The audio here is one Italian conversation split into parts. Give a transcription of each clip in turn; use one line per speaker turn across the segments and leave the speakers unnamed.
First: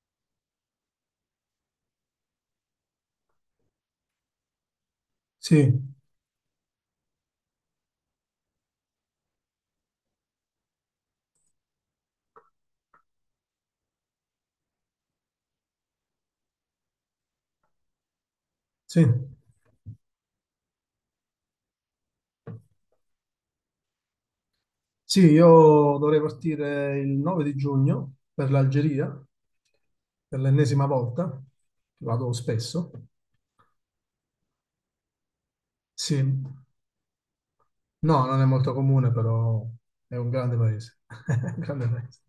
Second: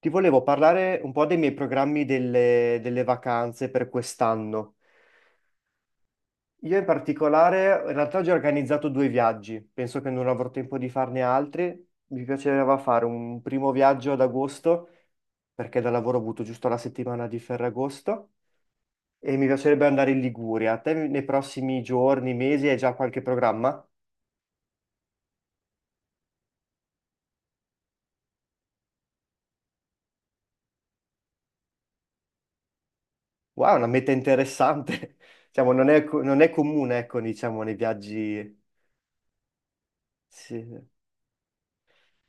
Ti volevo parlare un po' dei miei programmi delle vacanze per quest'anno.
Sì,
Io in particolare, in realtà ho già organizzato due viaggi, penso che non avrò tempo di farne altri. Mi piaceva fare un primo viaggio ad agosto, perché da lavoro ho avuto giusto la settimana di Ferragosto,
sì,
e mi piacerebbe andare in Liguria. Te nei prossimi giorni, mesi, hai già qualche programma?
sì, io dovrei partire il 9 di giugno per l'Algeria, per l'ennesima volta, vado spesso.
Wow, una meta interessante. Diciamo, non è, co-
Sì,
non è
no,
comune, ecco, diciamo, nei
non è
viaggi.
molto comune, però è un grande
Sì.
paese. Un grande paese.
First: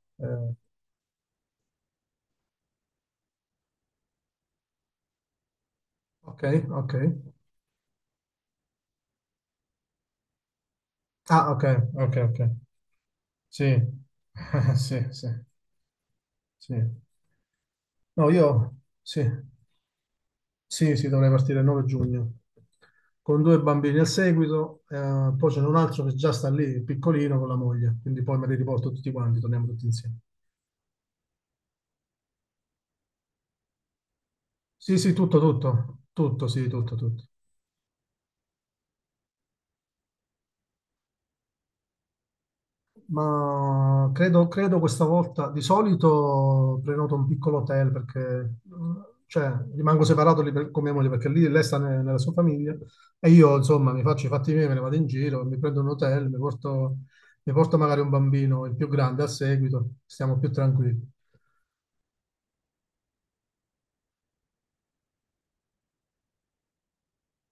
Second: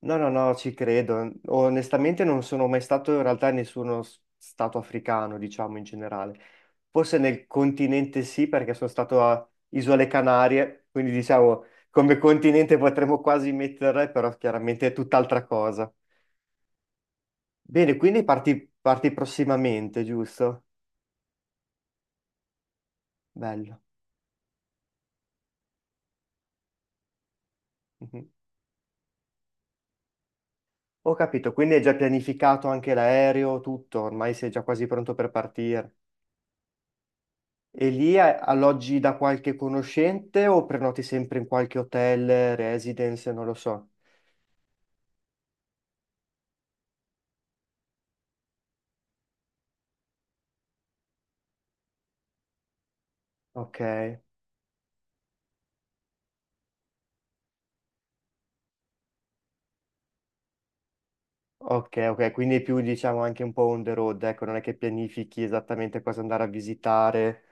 No, no,
Eh,
no, ci credo. Onestamente non sono mai stato in realtà in nessuno stato africano, diciamo in generale.
ok, ok.
Forse nel continente sì, perché sono stato a Isole Canarie, quindi
Ah, ok,
diciamo come
ok, ok.
continente potremmo quasi
Sì,
mettere, però chiaramente è
sì, sì,
tutt'altra cosa.
sì.
Bene, quindi
No,
parti,
io,
parti
sì.
prossimamente, giusto?
Sì, sì, dovrei partire il 9 giugno con due
Bello.
bambini al seguito, poi c'è un altro che già sta lì, piccolino, con la moglie, quindi
Mhm.
poi me li riporto tutti quanti, torniamo tutti insieme.
Ho capito, quindi hai già pianificato anche l'aereo, tutto, ormai sei già quasi
Sì,
pronto
sì,
per
tutto,
partire.
tutto, tutto, sì, tutto, tutto.
E lì alloggi da qualche conoscente o prenoti sempre in qualche hotel, residence, non lo so.
Ma credo questa volta, di solito prenoto un piccolo hotel perché cioè, rimango separato lì con mia moglie perché lì lei sta nella sua famiglia e io
Ok,
insomma mi faccio i fatti miei, me ne vado in giro, mi prendo un hotel, mi porto magari un bambino, il più grande a seguito, stiamo più tranquilli.
ok, ok, quindi è più diciamo anche un po' on the road, ecco, non è che pianifichi esattamente cosa andare a visitare.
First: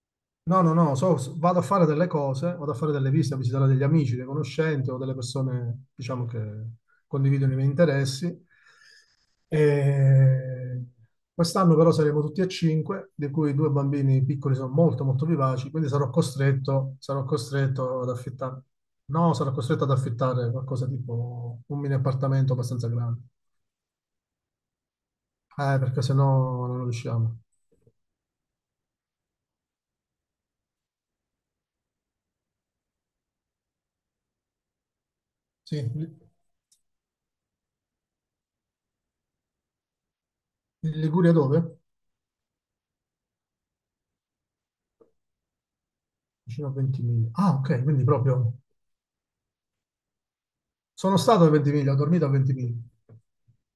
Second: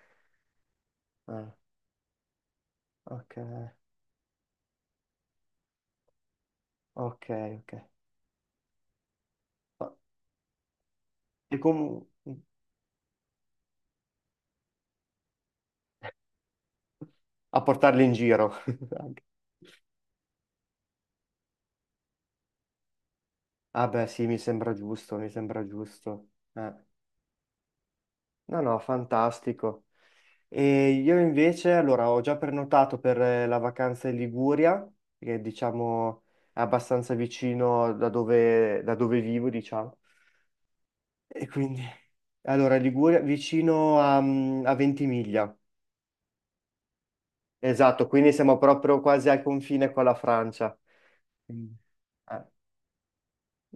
No, no, no,
Ah,
vado a fare delle cose, vado a fare delle visite,
ok,
a visitare degli amici, dei conoscenti o delle persone, diciamo, che
ok,
condividono i miei
ok.
interessi.
Ma-
E
E
quest'anno però
com-
saremo tutti e cinque, di cui i due bambini piccoli sono molto molto vivaci, quindi sarò costretto, sarò
a
costretto
portarli
ad
in giro.
affittare,
anche.
no, sarò costretto ad affittare qualcosa tipo un mini appartamento abbastanza grande,
Ah beh, sì, mi sembra giusto, mi sembra
perché
giusto.
sennò
Eh.
non riusciamo.
No, no, fantastico. E io invece, allora, ho già prenotato per la vacanza in Liguria, che
Sì, in
diciamo è abbastanza vicino da dove vivo, diciamo.
Liguria
E
dove?
quindi, allora, Liguria vicino a Ventimiglia.
Vicino a Ventimiglia. Ah, ok, quindi
Esatto, quindi
proprio.
siamo proprio quasi al confine con la Francia.
Sono stato a
Mm.
Ventimiglia, ho dormito a
Eh,
Ventimiglia.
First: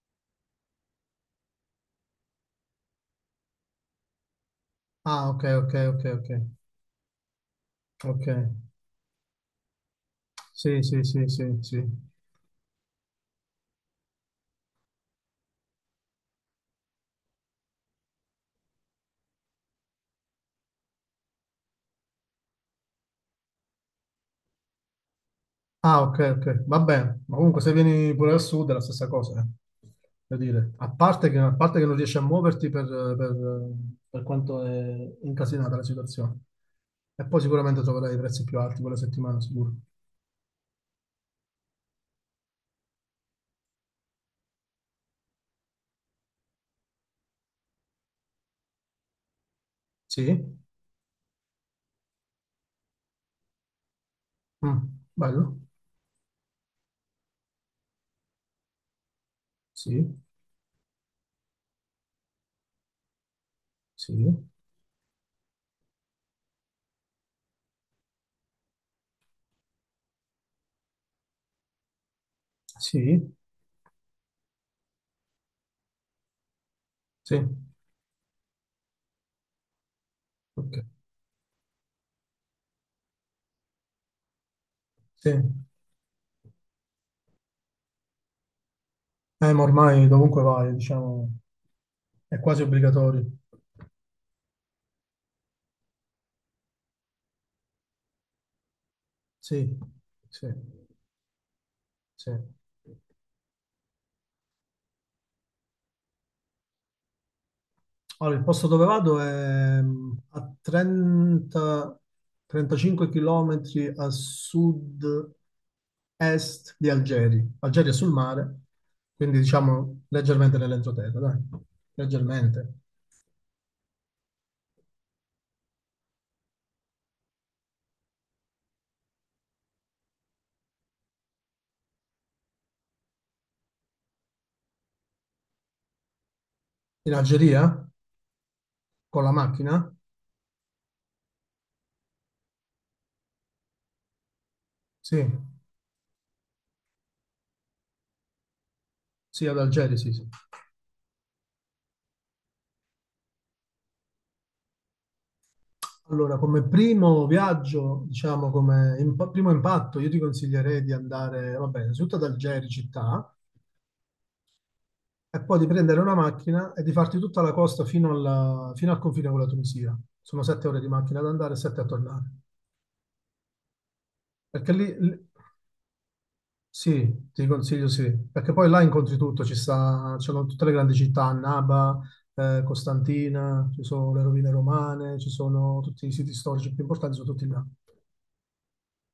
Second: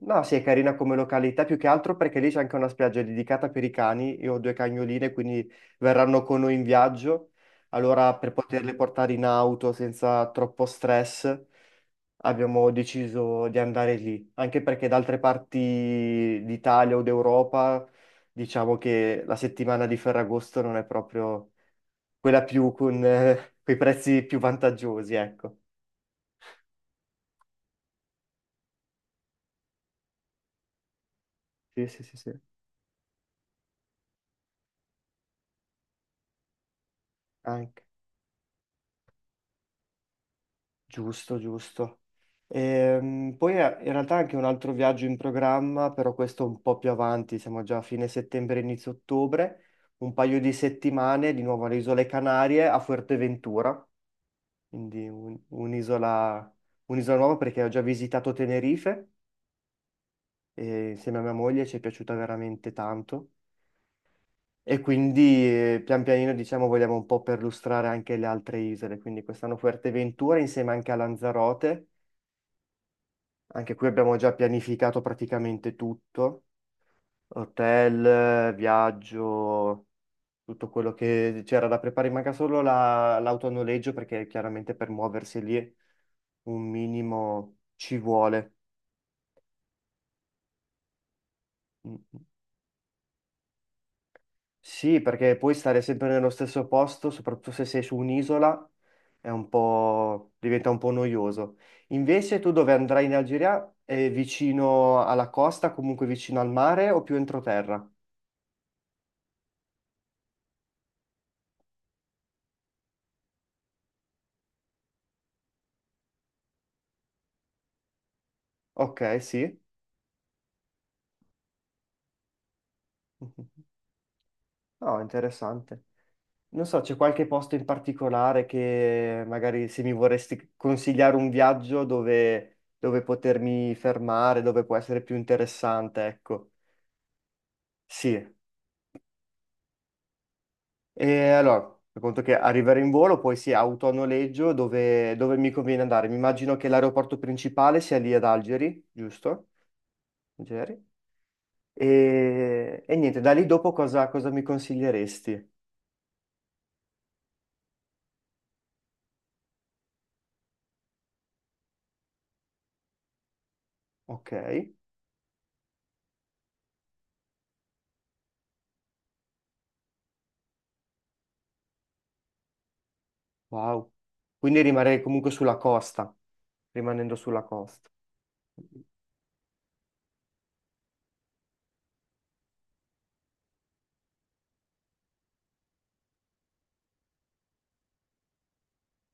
No, sì, è carina come località, più che altro perché lì c'è anche una spiaggia dedicata per i cani. Io ho due cagnoline,
Ah, ok,
quindi
ok, ok,
verranno
ok.
con noi in viaggio. Allora,
Ok.
per poterle portare in auto senza troppo
Sì, sì, sì,
stress,
sì, sì.
abbiamo deciso di andare lì. Anche perché da altre parti d'Italia o d'Europa, diciamo che la settimana di Ferragosto non è proprio quella più con, quei prezzi più vantaggiosi, ecco.
Ah, ok, ok, va bene. Ma comunque se vieni pure al sud è la stessa cosa, eh. Voglio dire, a parte che, a parte
Sì,
che non
sì, sì,
riesci a
sì.
muoverti per, per- per quanto è incasinata la situazione. E poi sicuramente
Anche.
troverai i prezzi più alti quella settimana, sicuro.
Giusto, giusto. Poi in realtà anche un altro viaggio in programma, però questo un po' più avanti, siamo già a fine settembre, inizio ottobre, un paio di
Sì?
settimane di nuovo alle Isole Canarie a Fuerteventura,
Mm,
quindi un-
bello?
un'isola un'isola nuova perché ho già visitato Tenerife
Sì,
e insieme a mia moglie ci è piaciuta veramente tanto
sì,
e quindi pian pianino diciamo vogliamo un po' perlustrare anche le altre isole, quindi quest'anno Fuerteventura insieme anche a Lanzarote.
sì,
Anche qui abbiamo già pianificato praticamente tutto,
sì,
hotel, viaggio, tutto
ok.
quello che c'era da preparare, manca solo l'auto a noleggio perché chiaramente per
Sì.
muoversi lì un minimo ci vuole.
Ma ormai dovunque vai, diciamo,
Mm. Mm.
è quasi obbligatorio.
Sì, perché poi stare sempre nello stesso posto, soprattutto se sei su un'isola,
Sì, sì,
diventa un po' noioso.
sì.
Invece tu dove andrai in Algeria? È vicino alla costa, comunque vicino al mare o più entroterra?
Allora, il posto dove vado è a 30, 35 km a sud-est di Algeri. Algeri è sul mare,
Ok,
quindi
sì.
diciamo leggermente nell'entroterra, dai. Leggermente.
No, interessante. Non so, c'è qualche posto in particolare che magari se mi vorresti consigliare un viaggio dove potermi fermare, dove può essere più interessante, ecco.
In Algeria?
Sì.
Con la macchina?
E allora, per conto che arrivare in volo, poi sì, auto a noleggio, dove,
Sì,
dove mi conviene andare? Mi immagino che l'aeroporto principale sia lì ad Algeri,
sì,
giusto?
ad Algeri, sì, sì.
Algeri. E niente, da lì dopo cosa mi consiglieresti?
Allora, come primo viaggio, diciamo come primo impatto, io ti consiglierei di andare, vabbè, innanzitutto ad Algeri città,
Ok.
e poi di prendere una macchina e di farti tutta la costa fino al confine con la Tunisia. Sono 7 ore di macchina ad andare e sette a tornare.
Wow. Quindi
Perché lì,
rimarrei
lì-
comunque sulla costa, rimanendo
sì,
sulla
ti
costa.
consiglio sì, perché poi là incontri tutto, ci sta, ci sono tutte le grandi città, Annaba, Costantina, ci sono le rovine romane, ci sono tutti i siti storici più importanti, sono tutti là.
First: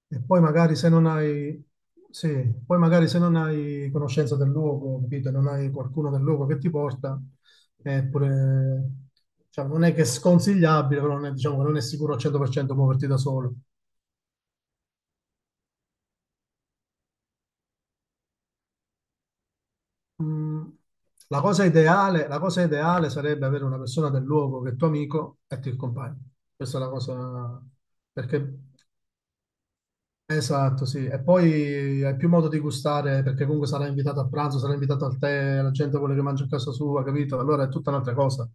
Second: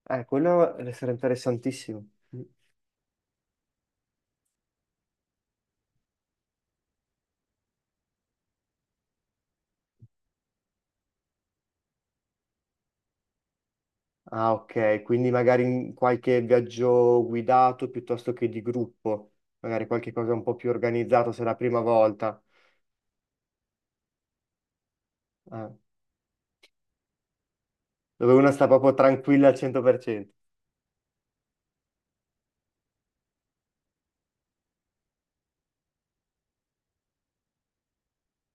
E
Eh,
poi
quello
magari se non
sarà
hai,
interessantissimo.
Sì, poi magari se non hai conoscenza del luogo, capito, non hai qualcuno del luogo che ti porta, è pure, cioè, non è che è sconsigliabile, però non è, diciamo che non è sicuro al 100% muoverti da solo.
Ah, ok, quindi magari in qualche viaggio guidato piuttosto che di gruppo, magari qualche cosa un po' più
Mm,
organizzato
la
se è la
cosa
prima
ideale, la
volta.
cosa ideale sarebbe avere una persona del luogo che è tuo amico e
Ah,
ti accompagna. Questa è la cosa,
dove uno
perché
sta proprio tranquilla al 100%.
Esatto, sì. E poi hai più modo di gustare perché comunque sarà invitato a pranzo, sarà invitato al tè, la gente vuole che mangi a casa sua, capito? Allora è tutta un'altra cosa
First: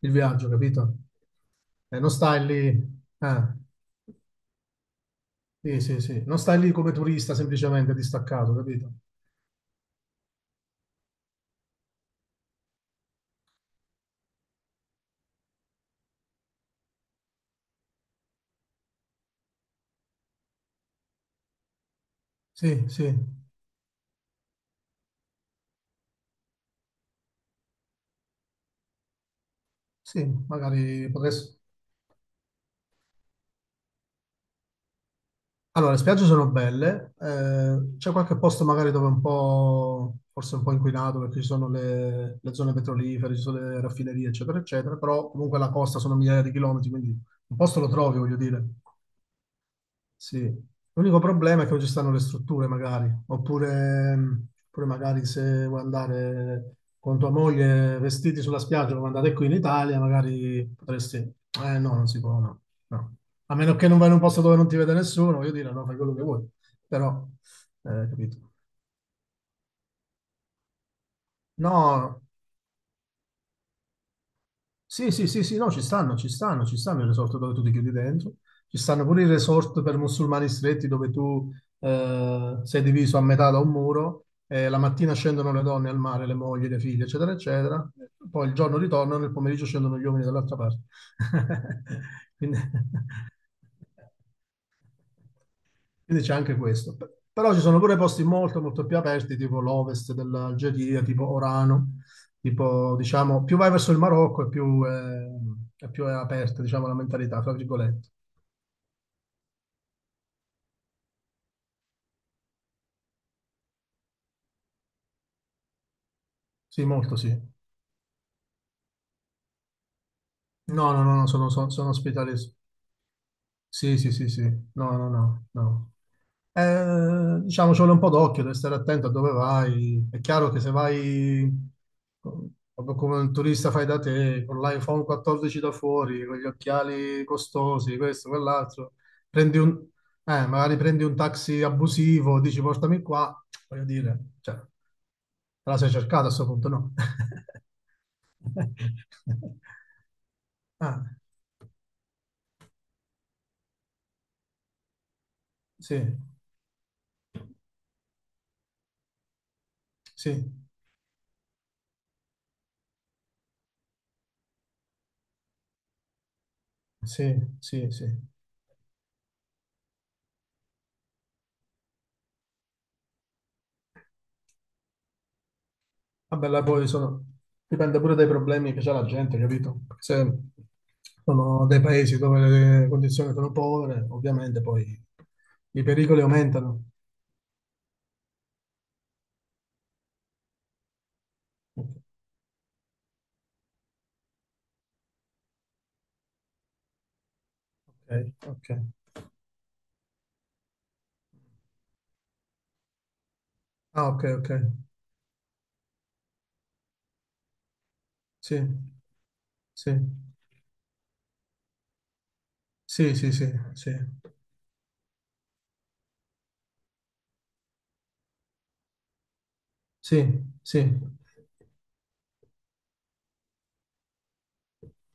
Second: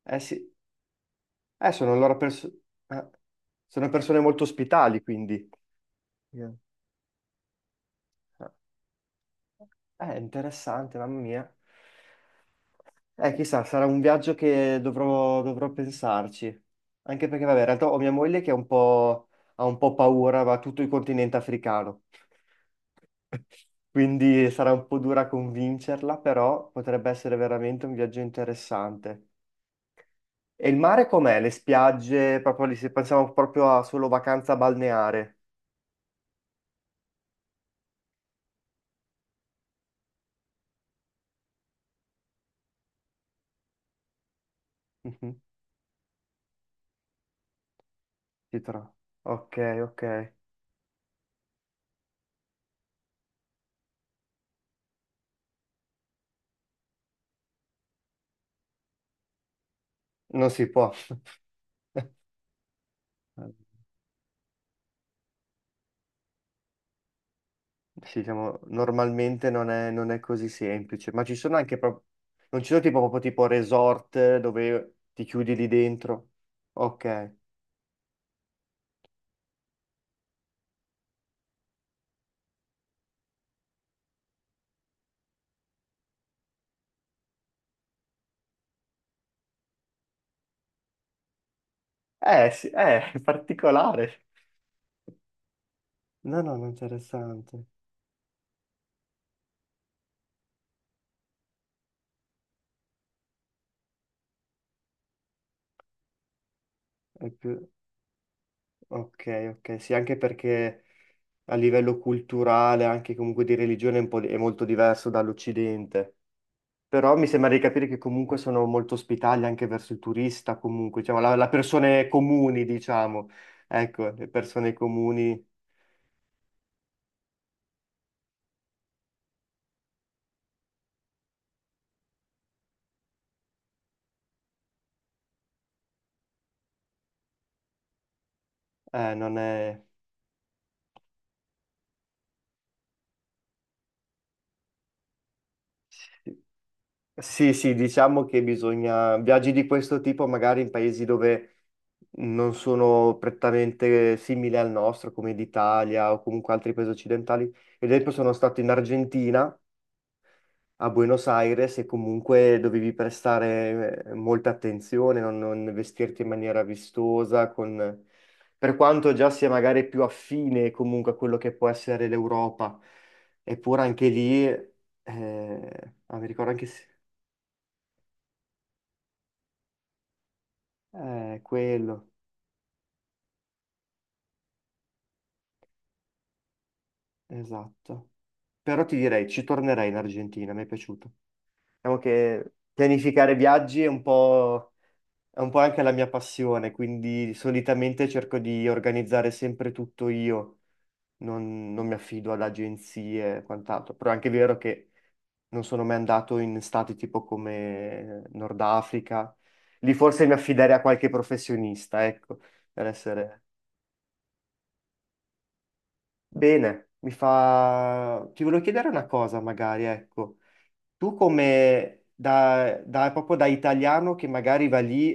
il
Eh
viaggio,
sì,
capito?
eh, sono
E non
loro
stai
perso-
lì,
eh,
eh,
sono persone molto ospitali, quindi.
sì, sì, sì, non
Eh,
stai lì come turista semplicemente
eh,
distaccato, capito?
è interessante, mamma mia. Chissà, sarà un viaggio che dovrò pensarci. Anche perché, vabbè, in realtà ho mia moglie che ha un po' paura, va tutto il continente africano.
Sì, sì,
Quindi sarà un po' dura convincerla, però potrebbe essere veramente un viaggio interessante.
sì,
E il mare
magari
com'è? Le
potresti.
spiagge, proprio lì, se pensiamo proprio a solo vacanza balneare.
Allora, le spiagge sono belle, c'è qualche posto magari dove è un po', forse un po' inquinato perché ci sono le zone petrolifere, ci sono le raffinerie, eccetera, eccetera, però
Mhm,
comunque la costa sono migliaia di chilometri, quindi un posto lo trovi, voglio
si
dire.
trova. Ok, ok.
Sì, l'unico problema è che non ci stanno le strutture, magari, oppure magari se vuoi andare con tua moglie vestiti sulla spiaggia come andate qui in Italia,
Non
magari
si può.
potresti. Eh no, non si può, no, no. A meno che non vai in un posto dove non ti vede nessuno, voglio dire, no, fai quello che vuoi. Però,
Sì,
capito.
diciamo, normalmente non è così semplice, ma ci sono anche proprio,
No,
non ci sono tipo, proprio tipo resort dove
sì,
ti
sì, sì,
chiudi
sì,
lì
no, ci stanno,
dentro.
ci stanno, ci stanno i resort
Ok.
dove tu ti chiudi dentro, ci stanno pure i resort per musulmani stretti dove tu sei diviso a metà da un muro e la mattina scendono le donne al mare, le mogli, le figlie, eccetera, eccetera, poi il giorno ritornano, nel pomeriggio scendono gli uomini dall'altra parte.
Eh,
Quindi...
sì, è particolare.
Quindi c'è
No, no,
anche
non
questo. Però
interessante.
ci sono pure posti molto, molto più aperti, tipo l'ovest dell'Algeria, tipo Orano, tipo, diciamo, più vai verso il Marocco e e più è aperta, diciamo, la
È
mentalità, tra
più.
virgolette.
Ok, ok, sì, anche perché a livello culturale, anche comunque di religione, è, un po' di- è molto diverso dall'Occidente.
Sì,
Però
molto
mi
sì.
sembra di capire che comunque sono molto ospitali anche verso il turista,
No,
comunque,
no, no,
diciamo,
no,
la
sono
persone
ospitali.
comuni, diciamo.
Sì,
Ecco,
sì,
le
sì, sì.
persone
No, no,
comuni
no, no. Diciamo, ci vuole un po' d'occhio, devi stare attento a dove vai. È chiaro che se vai co- proprio come un turista fai da te, con l'iPhone 14 da fuori, con gli occhiali costosi, questo, quell'altro,
non è.
magari prendi un taxi abusivo, dici portami qua, voglio dire, cioè, te la sei cercata a questo punto, no?
Sì, sì, diciamo che bisogna. Viaggi di questo tipo magari in
Ah,
paesi dove non sono prettamente simili al nostro, come
sì,
l'Italia o comunque altri paesi occidentali. Ad esempio sono stato in Argentina
sì,
a Buenos Aires e comunque dovevi prestare molta attenzione, non vestirti in maniera vistosa,
sì, sì,
con-
sì.
Per quanto già sia magari più affine comunque a quello che può essere l'Europa, eppure anche lì, mi
Vabbè,
ricordo
là
anche se.
poi dipende pure dai problemi che c'ha la gente, capito? Perché se
Eh,
sono dei
quello,
paesi dove le condizioni sono povere, ovviamente poi i pericoli aumentano.
esatto. Però ti direi, ci tornerei in Argentina, mi è piaciuto. Diciamo che pianificare viaggi è un po'. È un po' anche la mia passione, quindi solitamente cerco
Ok, ok.
di organizzare sempre tutto io, non mi affido ad agenzie e quant'altro,
Ah,
però è
ok,
anche
ok.
vero che non sono mai andato in stati tipo come
Sì,
Nord Africa,
sì,
lì forse mi affiderei a qualche professionista, ecco, per
sì, sì,
essere.
sì, sì,
Bene, mi fa. Ti volevo chiedere una cosa magari,
sì,
ecco.
sì,
Tu come proprio da italiano che magari va lì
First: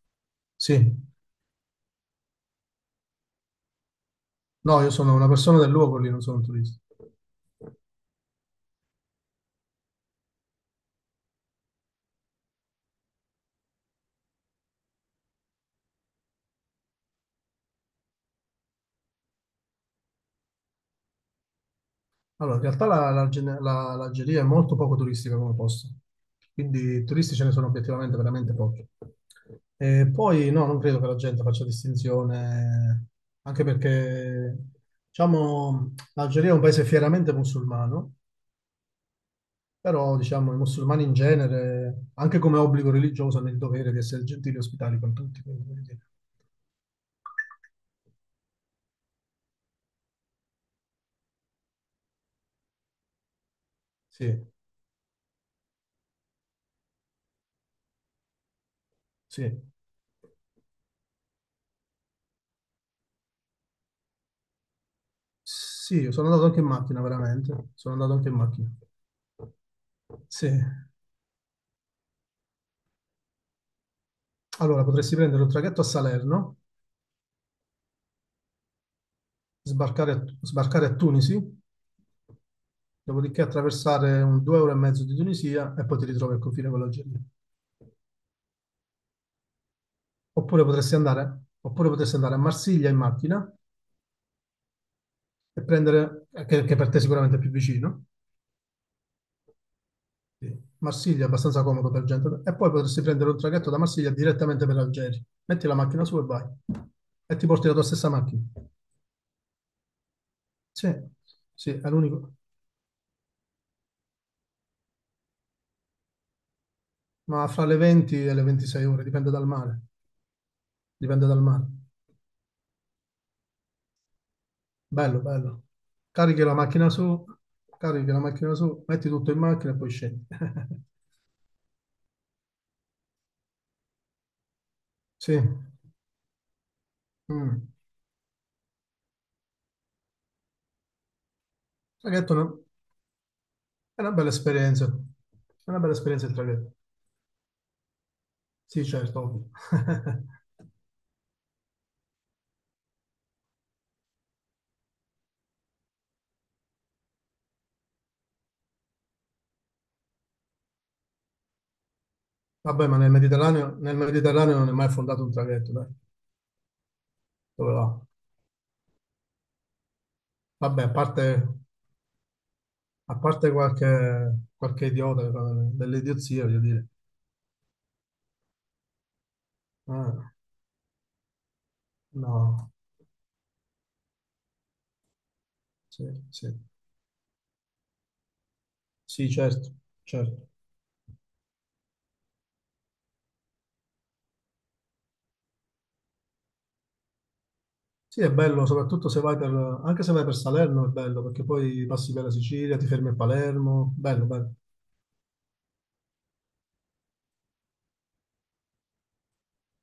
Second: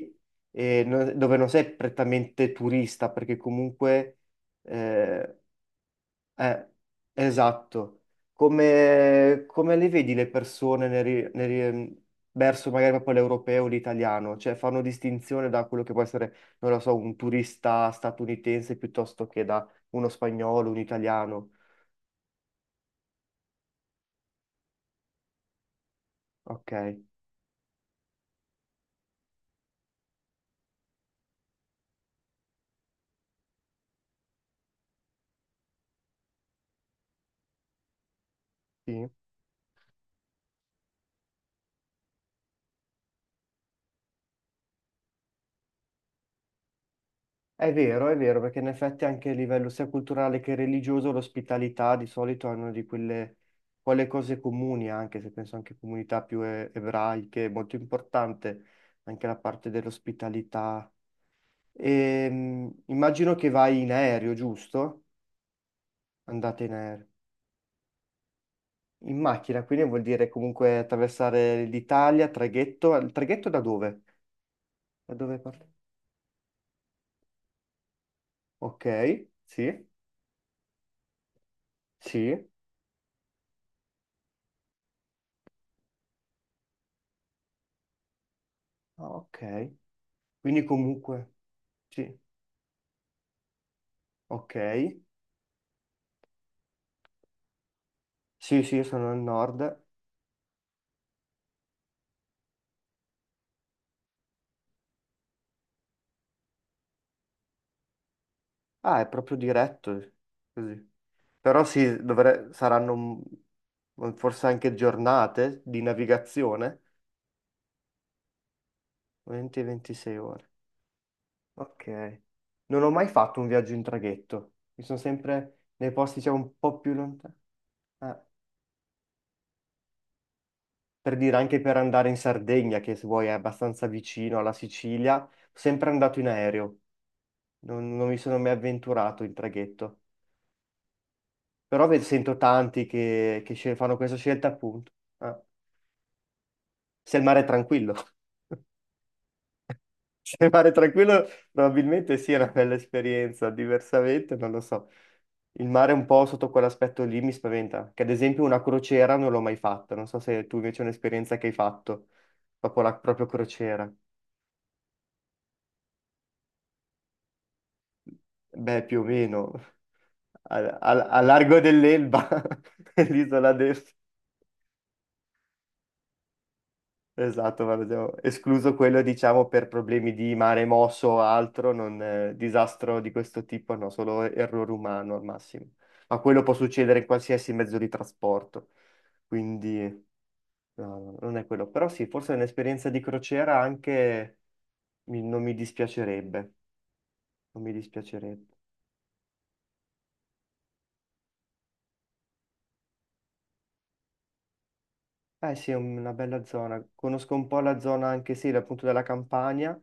sì.
dove non sei prettamente turista, perché comunque
No, io sono una
eh,
persona del luogo lì, non sono un
eh,
turista.
esatto, come le vedi le persone nel ri- verso magari proprio l'europeo o l'italiano? Cioè fanno distinzione da quello che può essere, non lo so, un turista statunitense piuttosto che da uno spagnolo, un italiano.
Allora, in realtà l'Algeria è molto poco turistica come posto,
Ok,
quindi turisti ce ne sono obiettivamente veramente pochi. E poi no, non credo che la gente faccia distinzione, anche perché, diciamo, l'Algeria è un paese fieramente musulmano,
sì.
però, diciamo, i musulmani in genere, anche come obbligo religioso, hanno il dovere di essere gentili e ospitali con tutti. Quindi, voglio dire.
È vero, perché in effetti anche a livello sia culturale che religioso l'ospitalità di solito è una di quelle cose
Sì,
comuni, anche se penso anche a comunità più ebraiche, è molto importante anche la
sì,
parte dell'ospitalità. Immagino che vai in aereo, giusto?
sì, sono andato anche
Andate
in
in
macchina,
aereo.
veramente, sono andato anche in macchina.
In macchina, quindi vuol dire
Sì.
comunque attraversare l'Italia, traghetto. Il traghetto da dove?
Allora,
Da
potresti
dove
prendere un
parte?
traghetto a Salerno,
Ok, sì,
sbarcare a Tunisi,
sì,
dopodiché attraversare un due ore e mezzo di Tunisia e poi ti ritrovi al confine con l'Algeria.
ah, ok. Quindi
Oppure potresti
comunque,
andare, oppure potresti
sì.
andare a Marsiglia in macchina
Ok.
e prendere, che per te sicuramente è più vicino,
Sì, sì, sono al nord.
sì. Marsiglia è abbastanza comodo per gente, e poi potresti prendere un traghetto da Marsiglia direttamente per l'Algeria. Metti la macchina su e vai. E ti porti la tua stessa macchina.
Ah, è proprio diretto, così.
Sì,
Però
sì, è
sì,
l'unico.
saranno forse anche giornate di navigazione,
Ma fra le 20 e le 26 ore, dipende dal mare.
20-26 ore.
Dipende dal mare.
Ok. Non ho mai fatto un viaggio in traghetto. Mi sono
Bello,
sempre
bello.
nei posti, diciamo,
Carichi la
un po'
macchina
più
su,
lontani.
carichi
Eh,
la macchina su, metti tutto in macchina e poi scendi.
Per dire, anche per andare in Sardegna, che se vuoi è abbastanza vicino alla Sicilia,
Sì,
sempre andato in aereo.
mm.
Non mi sono mai avventurato in traghetto. Però
Traghetto
sento
no?
tanti che fanno
È una
questa
bella
scelta
esperienza.
appunto. Ah,
È una bella esperienza il traghetto.
se il mare è tranquillo.
Sì, certo, ovvio.
Se il mare è tranquillo, probabilmente sì, è una bella esperienza. Diversamente, non lo so. Il mare un po' sotto quell'aspetto lì mi spaventa. Che ad esempio una crociera non l'ho mai fatta. Non so se tu invece è un'esperienza che hai fatto. Dopo
Vabbè,
la
ma
proprio crociera.
Nel Mediterraneo non è mai fondato un traghetto, dai. Dove va?
Beh, più o meno. Al,
Vabbè, a
al- al largo
parte,
dell'Elba,
a parte
l'isola del.
qualche idiota che fa delle idiozie, voglio dire.
Esatto, guarda, abbiamo escluso quello, diciamo, per problemi di
Ah,
mare mosso o altro, non,
no,
disastro di questo tipo, no, solo errore umano al massimo.
sì,
Ma quello
sì.
può succedere in qualsiasi mezzo di trasporto,
Sì, certo,
quindi
certo.
no, no, no, non è quello. Però sì, forse un'esperienza di crociera anche non mi dispiacerebbe, non mi
Sì, è
dispiacerebbe.
bello, soprattutto se vai per, anche se vai per Salerno è bello, perché poi passi per la Sicilia, ti fermi a Palermo, bello, bello.
Eh sì, è una bella zona, conosco un po' la zona anche sì, appunto della Campania.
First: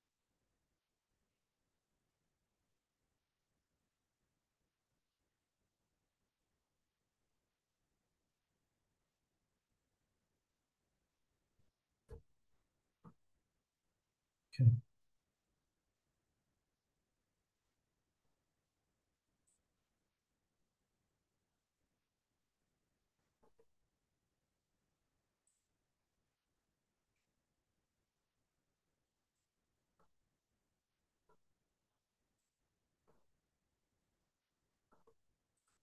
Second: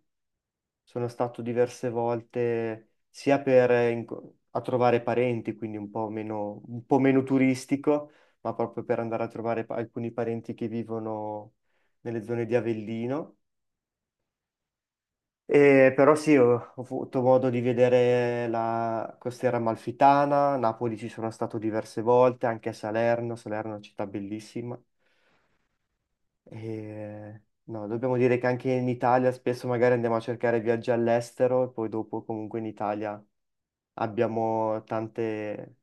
Sono stato diverse volte sia per a trovare parenti, quindi un po' meno turistico, ma proprio per andare a trovare alcuni parenti che vivono nelle zone di Avellino.
Ok.
E però sì, ho avuto modo di vedere la costiera amalfitana, Napoli ci sono stato diverse volte, anche a Salerno, Salerno è una città bellissima. E, no, dobbiamo dire che anche in Italia spesso magari andiamo a cercare viaggi all'estero e poi dopo comunque in Italia abbiamo tante,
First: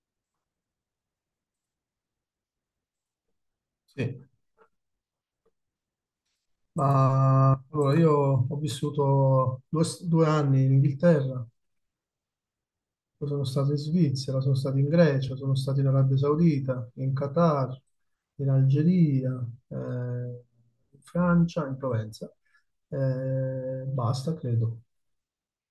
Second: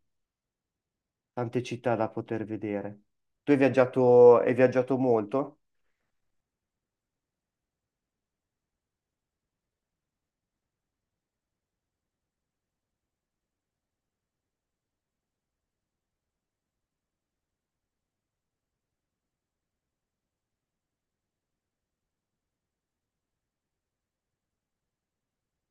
tante città da poter vedere. Tu hai
Sì.
viaggiato, hai viaggiato molto?
Ma allora io ho vissuto due anni in Inghilterra, poi sono stato in Svizzera, sono stato in Grecia, sono stato in Arabia Saudita, in Qatar, in Algeria, in Francia, in Provenza. Basta, credo.